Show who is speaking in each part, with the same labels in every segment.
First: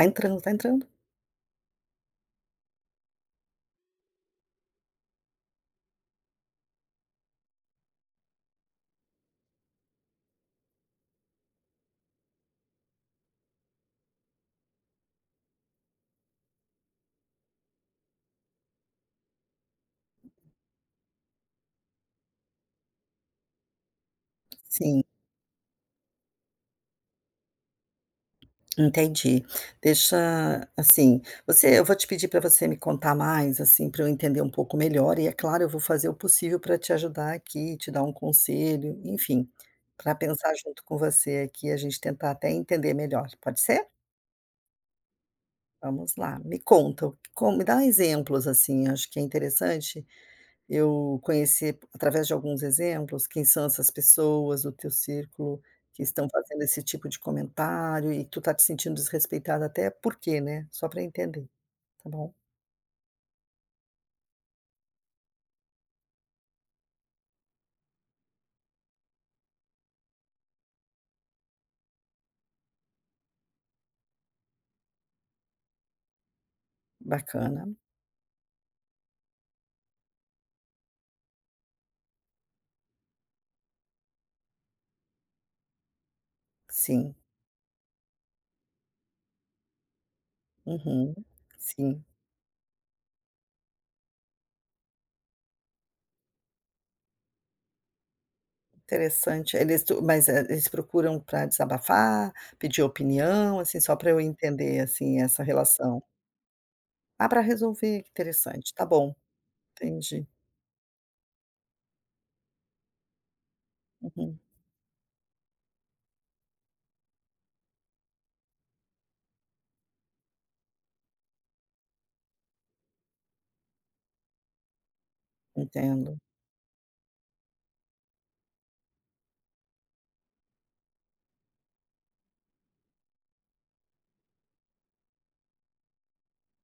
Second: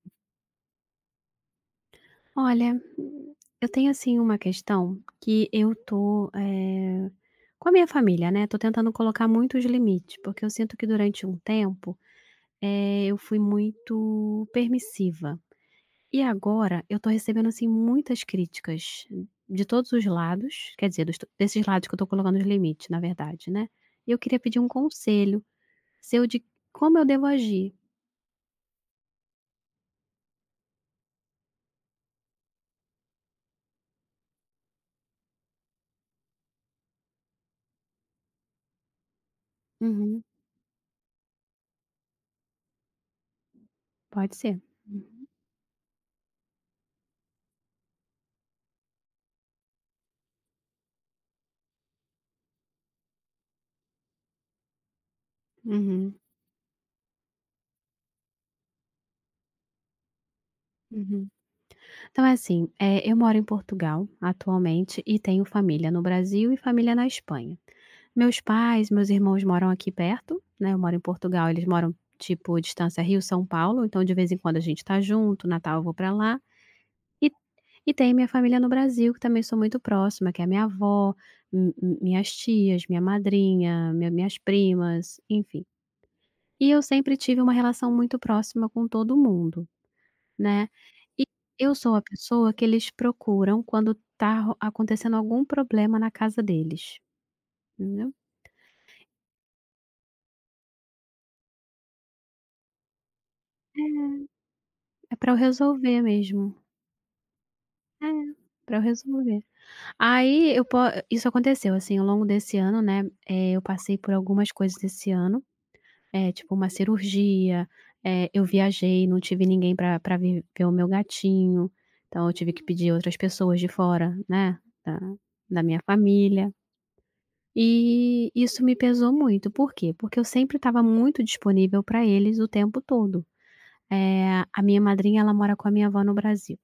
Speaker 1: Tá entrando, tá entrando.
Speaker 2: Olha, eu tenho assim uma questão que eu tô, com a minha família, né, tô tentando colocar muitos limites, porque eu sinto que durante um tempo, eu fui muito permissiva. E agora eu tô recebendo, assim, muitas críticas de todos os lados, quer dizer, dos to desses lados que eu tô colocando os limites, na verdade, né. E eu queria pedir um
Speaker 1: Sim,
Speaker 2: conselho seu de como eu devo agir.
Speaker 1: entendi. Deixa assim, você eu vou te pedir para você me contar mais, assim, para eu entender um pouco melhor e, é claro, eu vou fazer o possível para te ajudar aqui, te dar um conselho, enfim, para
Speaker 2: Uhum,
Speaker 1: pensar junto com você aqui, a gente tentar até entender melhor, pode ser?
Speaker 2: pode ser.
Speaker 1: Vamos lá, me conta, como me dá exemplos, assim, acho que é interessante eu conhecer, através de alguns exemplos, quem são essas pessoas do teu círculo que
Speaker 2: Uhum,
Speaker 1: estão fazendo esse tipo de comentário e tu tá te sentindo desrespeitada até por quê, né, só para
Speaker 2: uhum.
Speaker 1: entender, tá
Speaker 2: Então
Speaker 1: bom.
Speaker 2: é assim, eh, eu moro em Portugal atualmente e tenho família no Brasil e família na Espanha. Meus pais, meus irmãos moram aqui perto, né, eu moro em Portugal, eles moram, tipo, distância Rio-São Paulo, então de vez em quando a gente tá junto, Natal eu vou pra lá. E
Speaker 1: Bacana,
Speaker 2: e tem minha família no Brasil, que também sou muito próxima, que é minha avó, mi mi minhas tias, minha madrinha, minhas primas, enfim. E eu
Speaker 1: sim.
Speaker 2: sempre tive uma relação muito próxima com todo mundo. Né.
Speaker 1: Uhum.
Speaker 2: E eu sou a
Speaker 1: Sim,
Speaker 2: pessoa que eles procuram quando tá ro acontecendo algum problema na casa deles, entendeu.
Speaker 1: interessante. Eles tu mas, eh, Eles procuram para desabafar, pedir opinião, assim, só para eu entender,
Speaker 2: É, é
Speaker 1: assim,
Speaker 2: pra eu
Speaker 1: essa
Speaker 2: resolver
Speaker 1: relação.
Speaker 2: mesmo.
Speaker 1: Ah, para resolver,
Speaker 2: É,
Speaker 1: que interessante,
Speaker 2: para eu
Speaker 1: tá bom,
Speaker 2: resolver.
Speaker 1: entendi.
Speaker 2: Aí eu po isso aconteceu, assim, ao longo desse ano, né, eu passei por
Speaker 1: Uhum,
Speaker 2: algumas coisas esse ano, é tipo uma cirurgia, eu viajei, não tive ninguém para vir ver o meu gatinho, então eu tive que pedir outras pessoas de fora, né, da da minha
Speaker 1: entendo,
Speaker 2: família. E isso me pesou muito, por quê? Porque eu sempre estava muito disponível para eles o tempo todo. A minha madrinha, ela mora com a minha avó no Brasil,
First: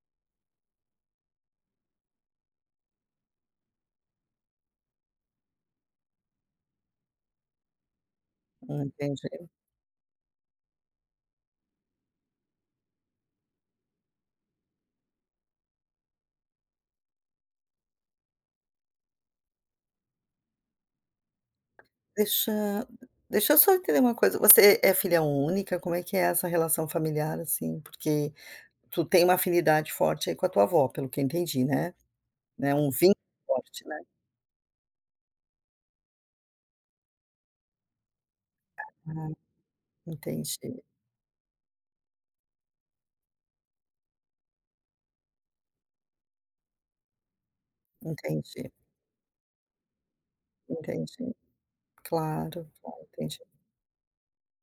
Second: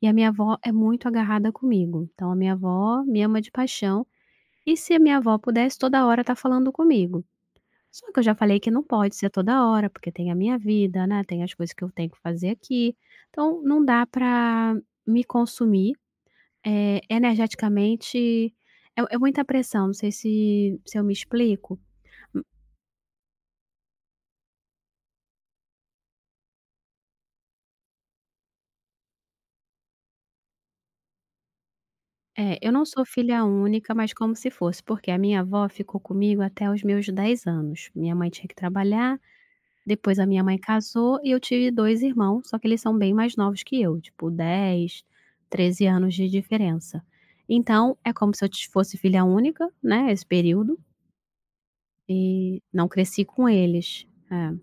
Speaker 2: e a minha avó é muito agarrada comigo, então a minha avó me ama de paixão, e se a minha avó pudesse toda hora tá falando comigo. Só que eu já falei que não pode ser
Speaker 1: entendi.
Speaker 2: toda hora, porque tem a minha vida, né, tem as coisas que eu tenho que fazer aqui, então não dá para me consumir, energeticamente, é muita pressão, não sei se eu me explico.
Speaker 1: Deixa deixa eu só entender uma coisa, você é filha única? Como é que é essa relação familiar, assim? Porque tu tem uma afinidade forte aí com a tua avó, pelo que eu entendi, né?
Speaker 2: É, eu
Speaker 1: Né,
Speaker 2: não
Speaker 1: um
Speaker 2: sou
Speaker 1: vínculo
Speaker 2: filha
Speaker 1: forte,
Speaker 2: única,
Speaker 1: né?
Speaker 2: mas como se fosse, porque a minha avó ficou comigo até os meus 10 anos. Minha mãe tinha que trabalhar,
Speaker 1: Ah,
Speaker 2: depois a
Speaker 1: entendi,
Speaker 2: minha mãe casou e eu tive 2 irmãos, só que eles são bem mais novos que eu, tipo 10, 13 anos de diferença. Então, é como se eu ti
Speaker 1: entendi,
Speaker 2: fosse filha única, né, esse período,
Speaker 1: entendi.
Speaker 2: e
Speaker 1: Claro,
Speaker 2: não
Speaker 1: claro,
Speaker 2: cresci
Speaker 1: entendi.
Speaker 2: com eles. É,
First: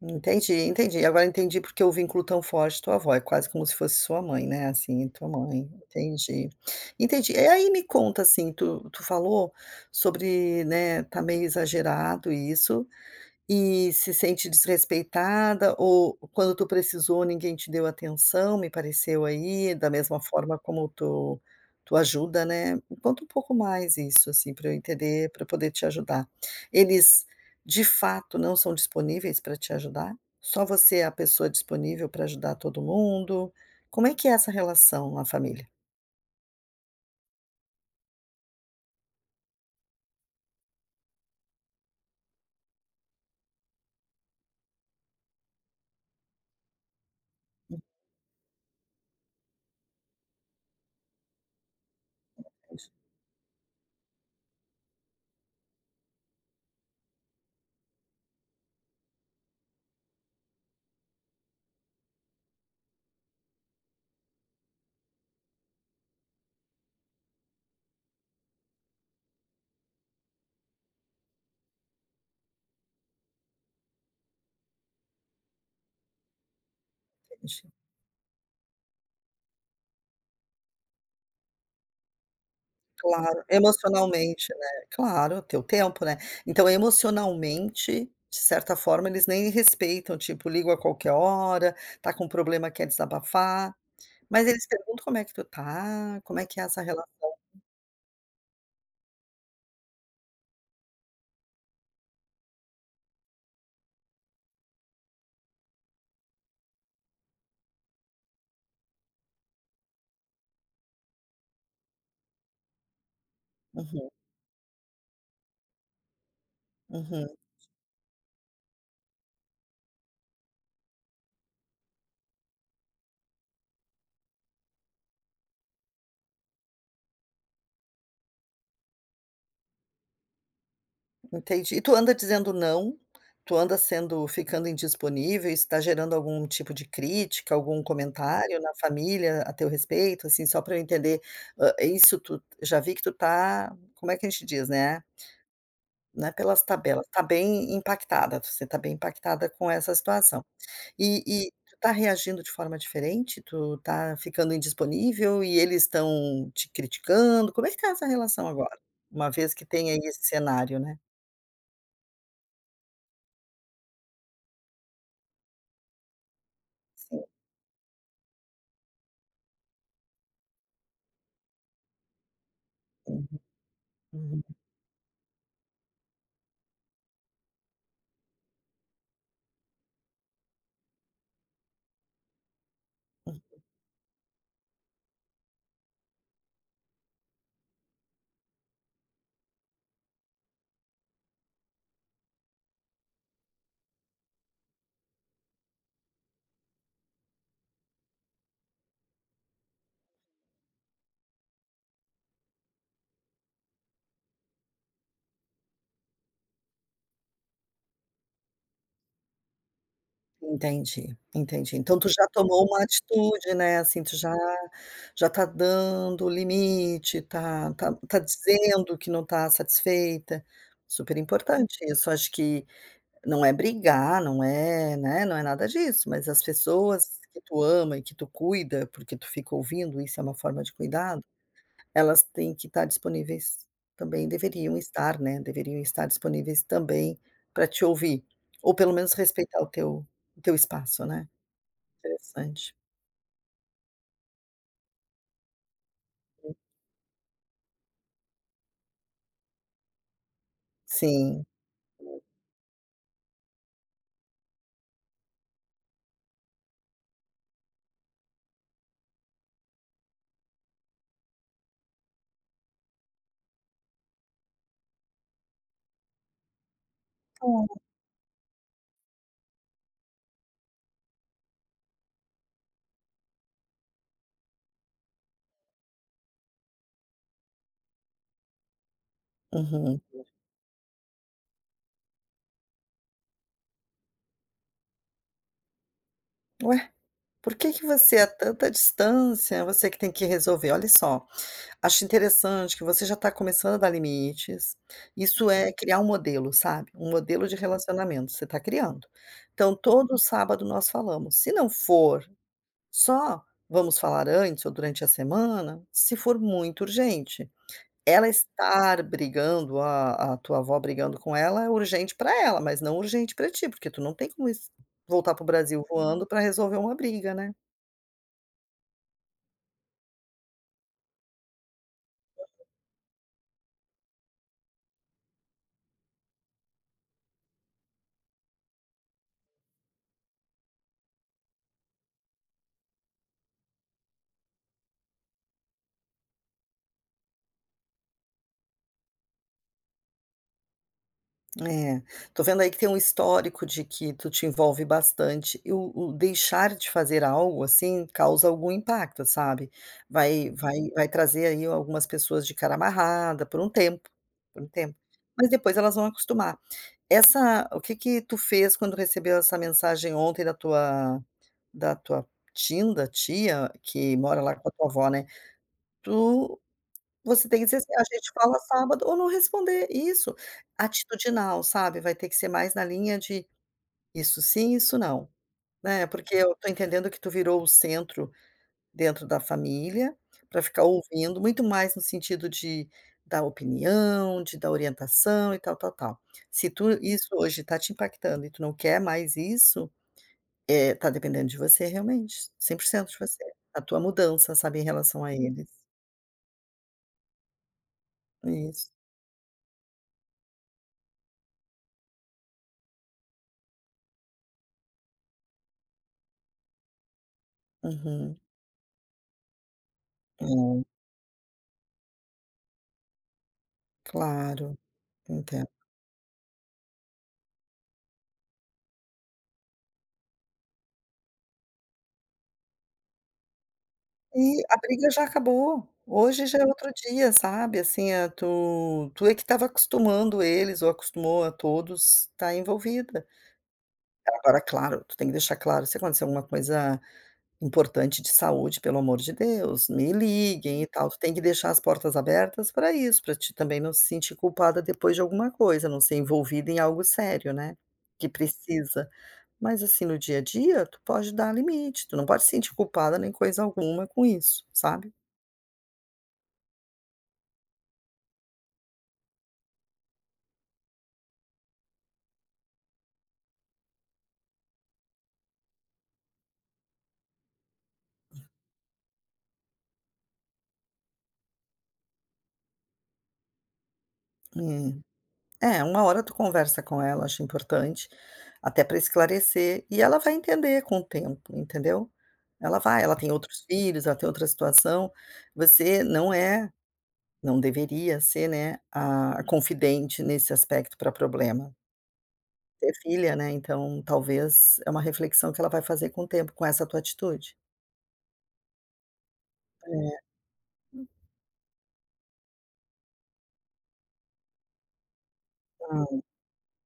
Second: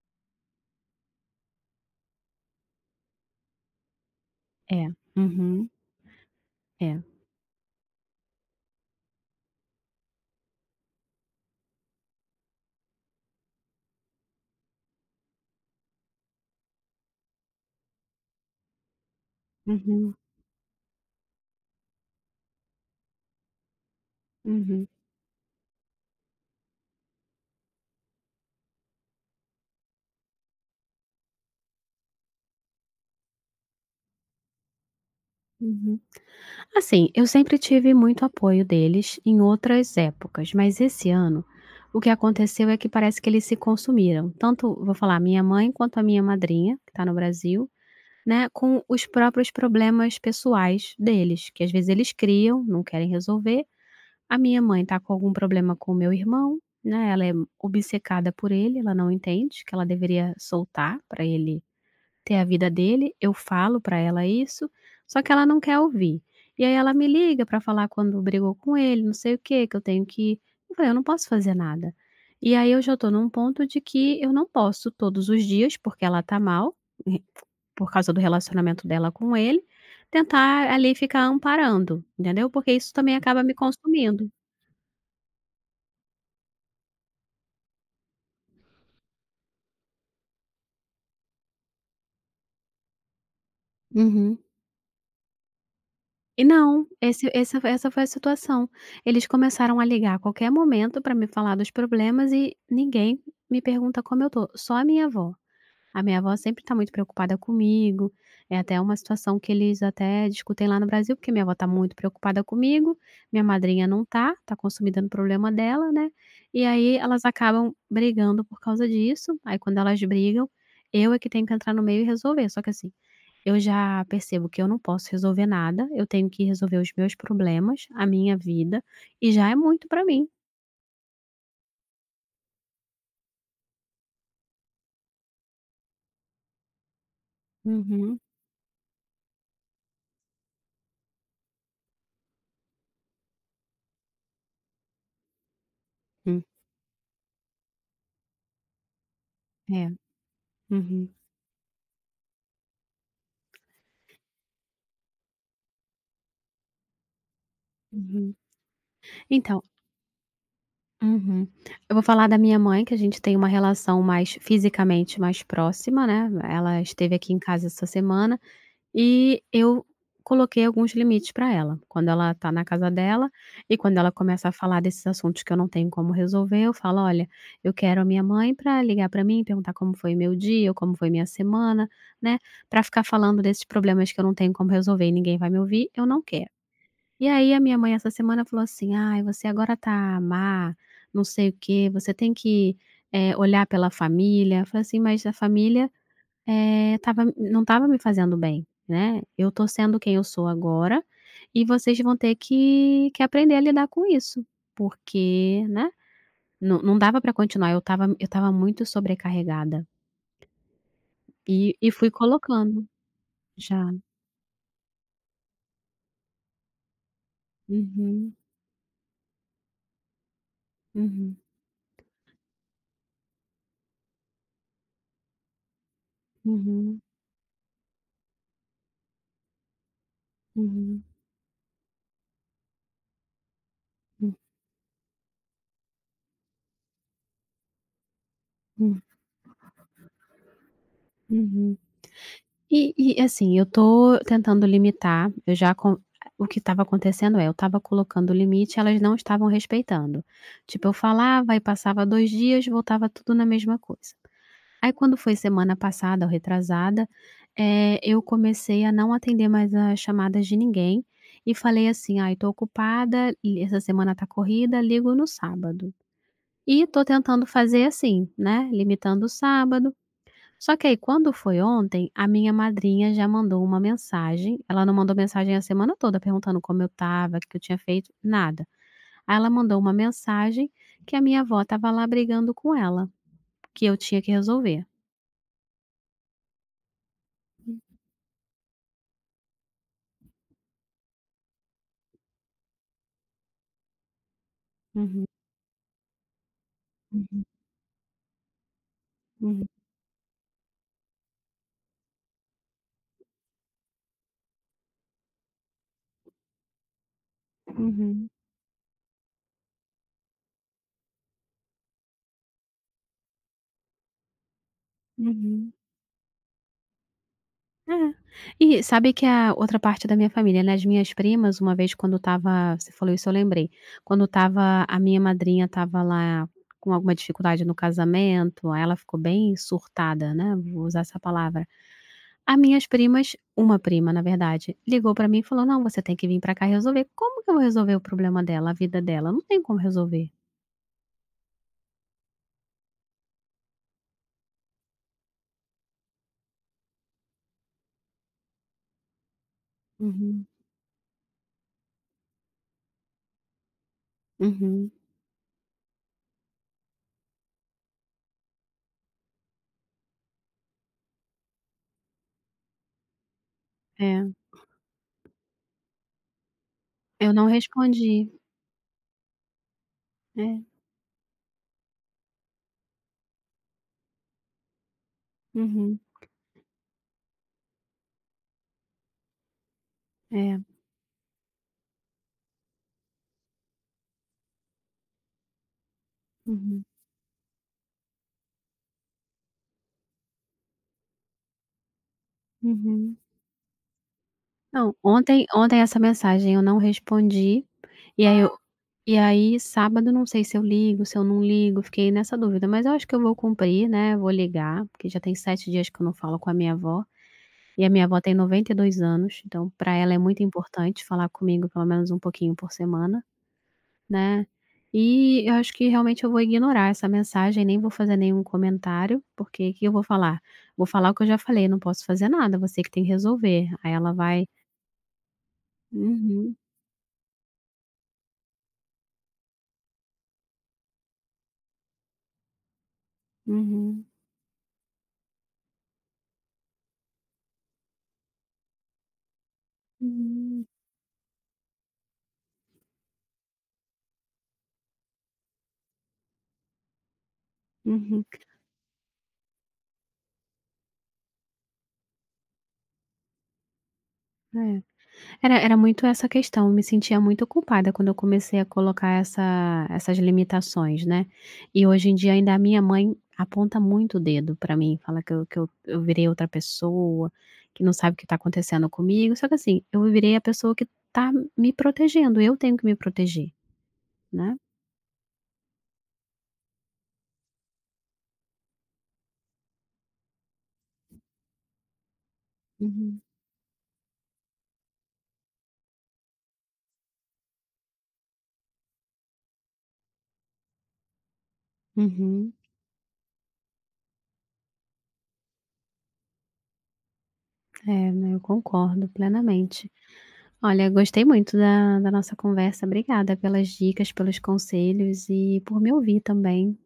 Speaker 1: Entendi, entendi. Agora entendi porque o vínculo tão forte da tua avó, é quase como se fosse sua mãe, né,
Speaker 2: é.
Speaker 1: assim, tua mãe.
Speaker 2: Uhum.
Speaker 1: Entendi,
Speaker 2: É.
Speaker 1: entendi. E aí me conta, assim, tu falou sobre, né, tá meio exagerado isso, e se sente desrespeitada ou quando tu precisou ninguém te deu atenção, me pareceu aí, da
Speaker 2: Uhum,
Speaker 1: mesma forma como tu ajuda, né. Me conta um pouco mais isso, assim, para eu
Speaker 2: uhum,
Speaker 1: entender, para poder te ajudar. Eles, de fato, não são disponíveis para te ajudar? Só você é a pessoa disponível para ajudar todo mundo? Como é que é essa relação na família?
Speaker 2: uhum. Assim, eu sempre tive muito apoio deles em outras épocas, mas esse ano o que aconteceu é que parece que eles se consumiram. Tanto, vou falar, a minha mãe quanto a minha madrinha, que está no Brasil, né, com os próprios problemas pessoais deles, que às vezes eles criam, não
Speaker 1: Entende,
Speaker 2: querem resolver. A minha mãe está com algum problema com o meu irmão, né? Ela é obcecada por ele, ela não entende que ela deveria soltar para ele ter a vida dele, eu falo pra ela isso, só que ela não quer ouvir. E aí ela me liga pra falar quando brigou com ele, não sei o quê, que eu tenho que ir. Eu falei: "Eu não posso fazer nada". E aí eu já tô num ponto de que eu não posso todos os dias, porque ela tá mal, e- por causa do relacionamento dela com ele, tentar ali ficar amparando, entendeu? Porque isso também acaba
Speaker 1: claro,
Speaker 2: me consumindo.
Speaker 1: emocionalmente, né, claro, teu tempo, né. Então emocionalmente, de certa forma, eles nem respeitam, tipo, ligam a qualquer hora, tá com um problema, quer desabafar,
Speaker 2: Uhum.
Speaker 1: mas eles perguntam como é que tu tá, como
Speaker 2: E
Speaker 1: é que é essa
Speaker 2: não,
Speaker 1: relação.
Speaker 2: esse essa essa foi a situação. Eles começaram a ligar a qualquer momento para me falar dos problemas e ninguém me pergunta como eu tô, só a minha avó. A minha avó sempre está muito preocupada comigo, é até uma situação que eles até discutem lá no Brasil, porque minha avó está muito preocupada comigo, minha madrinha não
Speaker 1: Uhum,
Speaker 2: tá, tá consumida no problema dela, né, e aí elas
Speaker 1: uhum,
Speaker 2: acabam brigando por causa disso, aí quando elas brigam, eu é que tenho que entrar no meio e resolver, só que assim, eu já percebo que eu não posso resolver nada, eu tenho que resolver os meus problemas, a minha vida, e já é muito pra mim.
Speaker 1: entendi. E tu anda dizendo não? Tu anda sendo ficando indisponível, isso tá gerando algum tipo de crítica, algum
Speaker 2: Uhum.
Speaker 1: comentário na família a teu respeito, assim, só para eu entender, hã, isso tu já vi que tu tá como é que a gente diz, né? Não é
Speaker 2: Hum.
Speaker 1: pelas tabelas, está bem impactada, você está bem impactada com
Speaker 2: É.
Speaker 1: essa situação.
Speaker 2: Uhum.
Speaker 1: E tu está reagindo de forma diferente? Tu está ficando indisponível e eles estão te criticando? Como é que tá essa
Speaker 2: Uhum.
Speaker 1: relação agora? Uma vez
Speaker 2: Então
Speaker 1: que tem aí esse cenário, né.
Speaker 2: uhum. Eu vou falar da minha mãe, que a gente tem uma relação mais fisicamente mais próxima, né, ela esteve
Speaker 1: Sim,
Speaker 2: aqui em casa essa semana. E eu coloquei alguns limites para ela, quando ela está na casa
Speaker 1: sim.
Speaker 2: dela e quando ela
Speaker 1: Uhum.
Speaker 2: começa a falar desses assuntos que eu não tenho como resolver, eu falo: "Olha, eu quero a minha mãe para ligar para mim, perguntar como foi meu dia ou como foi minha semana", né, para ficar falando desses problemas que eu não tenho como resolver e ninguém vai me ouvir, eu não quero. E aí a minha mãe essa semana falou assim: "Ai, você agora tá má, não sei o quê, você tem que, olhar pela família". Eu falei assim: "Mas a família eh, estava não estava me fazendo bem, né. Eu tô sendo quem eu sou agora, e vocês vão ter que aprender a lidar com isso, porque, né, não dava para continuar, eu tava muito sobrecarregada,
Speaker 1: Entendi,
Speaker 2: e
Speaker 1: entendi.
Speaker 2: e
Speaker 1: Então tu
Speaker 2: fui
Speaker 1: já tomou
Speaker 2: colocando.
Speaker 1: uma atitude, né,
Speaker 2: Já.
Speaker 1: assim, tu já já tá dando o limite, tá
Speaker 2: Uhum,
Speaker 1: dizendo que não tá satisfeita. Super
Speaker 2: uhum,
Speaker 1: importante isso, acho que não é brigar, não é, né, não é nada disso, mas as
Speaker 2: uhum,
Speaker 1: pessoas que tu ama e que tu cuida, porque tu fica ouvindo, isso é uma forma de
Speaker 2: uhum,
Speaker 1: cuidado, elas têm que estar disponíveis também,
Speaker 2: hum,
Speaker 1: deveriam estar, né, deveriam estar disponíveis também para te ouvir, ou pelo
Speaker 2: hum,
Speaker 1: menos respeitar o teu espaço, né.
Speaker 2: uhum.
Speaker 1: Interessante.
Speaker 2: E assim, eu tô tentando limitar, eu já com o que estava acontecendo é, eu estava colocando limite, elas não estavam respeitando. Tipo, eu
Speaker 1: Sim.
Speaker 2: falava e passava 2 dias, voltava tudo na mesma coisa. Aí quando foi semana passada ou retrasada, eu comecei a não atender mais as chamadas de ninguém e falei assim: "Ai, tô ocupada e essa semana tá corrida, ligo no sábado". E tô tentando fazer assim, né, limitando o sábado. Só que aí quando foi ontem, a minha madrinha já mandou uma mensagem, ela não mandou mensagem a semana toda perguntando como eu tava, o que eu tinha feito, nada. Aí ela mandou uma
Speaker 1: Uhum.
Speaker 2: mensagem que a minha avó estava lá brigando com ela, que eu tinha que resolver.
Speaker 1: "Ué, por que que você a tanta distância, você que tem que resolver", olha só. Acho interessante que você já está começando a dar limites.
Speaker 2: Uhum,
Speaker 1: Isso é criar um modelo, sabe, um
Speaker 2: uhum,
Speaker 1: modelo de relacionamento, você está criando.
Speaker 2: uhum,
Speaker 1: Então todo sábado nós falamos, se não for só vamos falar antes ou durante a semana, se for muito urgente. Ela
Speaker 2: uhum,
Speaker 1: estar brigando, a tua avó brigando com ela é urgente para ela, mas não urgente para ti, porque tu não tem como es voltar para o
Speaker 2: uhum.
Speaker 1: Brasil voando para resolver uma briga, né.
Speaker 2: É. E sabe que a outra parte da minha família, né, as minhas primas, uma vez quando estava você falou isso eu lembrei, quando estava a minha madrinha estava lá com alguma dificuldade no casamento, aí ela ficou bem surtada, né, vou usar essa palavra. As minhas primas, uma prima na verdade, ligou pra mim e falou: "Não, você tem que vir pra cá resolver". Como que eu vou resolver o problema dela, a vida dela? Não tem como resolver.
Speaker 1: É, tô vendo aí que tem um histórico de que tu te envolve bastante e o deixar de fazer algo, assim, causa algum impacto, sabe.
Speaker 2: Uhum,
Speaker 1: Vai trazer aí algumas pessoas de cara amarrada por um
Speaker 2: uhum,
Speaker 1: tempo, mas depois elas vão acostumar. Essa O que que tu fez quando recebeu essa mensagem ontem da tua tia, que
Speaker 2: é.
Speaker 1: mora lá com a tua avó, né. Tu
Speaker 2: Eu não
Speaker 1: Você tem que dizer assim: "A
Speaker 2: respondi.
Speaker 1: gente fala sábado" ou não responder, isso,
Speaker 2: É,
Speaker 1: atitudinal, sabe, vai ter que ser mais na linha de isso sim, isso não,
Speaker 2: uhum,
Speaker 1: né, porque eu tô entendendo que tu virou o centro dentro da família,
Speaker 2: é,
Speaker 1: pra ficar ouvindo, muito mais no sentido de dar opinião, de dar orientação e tal, tal, tal. Se
Speaker 2: uhum,
Speaker 1: tu isso hoje tá te impactando e tu não quer mais isso, tá dependendo de você realmente, 100%
Speaker 2: uhum.
Speaker 1: de você, a tua mudança, sabe, em
Speaker 2: Não,
Speaker 1: relação a
Speaker 2: ontem
Speaker 1: eles.
Speaker 2: ontem essa mensagem eu não respondi, e aí eu Hum.
Speaker 1: Isso.
Speaker 2: E aí sábado não sei se eu ligo, se eu não ligo, fiquei nessa dúvida, mas eu acho que eu vou cumprir, né, vou ligar, porque já tem 7 dias que eu não falo com a minha avó, e a minha avó tem
Speaker 1: Uhum.
Speaker 2: 92 anos, então para ela é muito
Speaker 1: É.
Speaker 2: importante falar comigo pelo menos um pouquinho por semana, né.
Speaker 1: Claro,
Speaker 2: E eu
Speaker 1: entendo.
Speaker 2: acho que realmente eu vou ignorar essa mensagem, nem vou fazer nenhum comentário, porque o que eu vou falar? Vou falar o que eu já falei: "Não posso fazer nada, você que tem que resolver". Aí ela vai
Speaker 1: E a briga já acabou, hoje
Speaker 2: uhum.
Speaker 1: já é outro dia, sabe, assim, tu é que estava acostumando eles ou acostumou a todos estar envolvida.
Speaker 2: Uhum.
Speaker 1: Agora, claro, tu tem que deixar claro, se acontecer alguma coisa importante de saúde, pelo amor de Deus, me
Speaker 2: Hum.
Speaker 1: liguem e tal, tu tem que deixar as portas abertas para isso, para ti também não se sentir culpada depois de alguma coisa, não ser envolvida em algo sério, né,
Speaker 2: Uhum.
Speaker 1: que precisa. Mas assim, no dia a dia, tu pode dar limite, tu não pode se sentir culpada nem coisa alguma com isso,
Speaker 2: É.
Speaker 1: sabe.
Speaker 2: Era muito essa questão, eu me sentia muito culpada quando eu comecei a colocar essas limitações, né. E hoje em dia ainda a minha mãe aponta muito o dedo pra mim, fala que eu virei outra pessoa, que não sabe o que tá acontecendo comigo, só que assim, eu virei a pessoa que tá me protegendo, eu tenho que me proteger, né.
Speaker 1: Eh, é, uma hora tu conversa com ela, acho importante, até para esclarecer, e ela vai entender com o tempo, entendeu. Ela vai, ela
Speaker 2: Uhum.
Speaker 1: tem outros filhos, ela tem outra situação, você não é não deveria ser, né, a confidente nesse aspecto para problema.
Speaker 2: Uhum.
Speaker 1: Ter filha, né, então talvez é uma reflexão que ela vai fazer com o tempo, com essa tua atitude.
Speaker 2: É, né, eu concordo plenamente. Olha, gostei muito da nossa conversa. Obrigada pelas dicas, pelos conselhos e por me
Speaker 1: É.
Speaker 2: ouvir também.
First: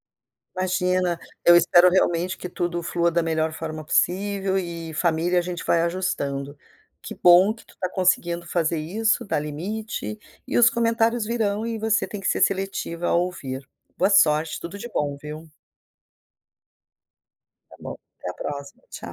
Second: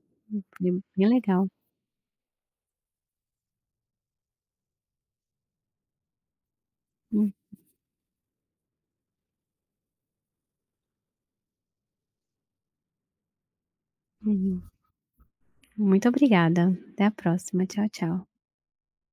Speaker 2: Foi bem
Speaker 1: Imagina,
Speaker 2: legal.
Speaker 1: eu espero realmente que tudo flua da melhor forma possível e família a gente vai ajustando. Que bom que tu tá conseguindo fazer isso, dá limite, e os comentários virão e você tem que ser seletiva ao ouvir. Boa sorte,
Speaker 2: Uhum.
Speaker 1: tudo de bom, viu.
Speaker 2: Muito obrigada. Até a próxima.
Speaker 1: Tá
Speaker 2: Tchau,
Speaker 1: bom,
Speaker 2: tchau.
Speaker 1: até a próxima, tchau.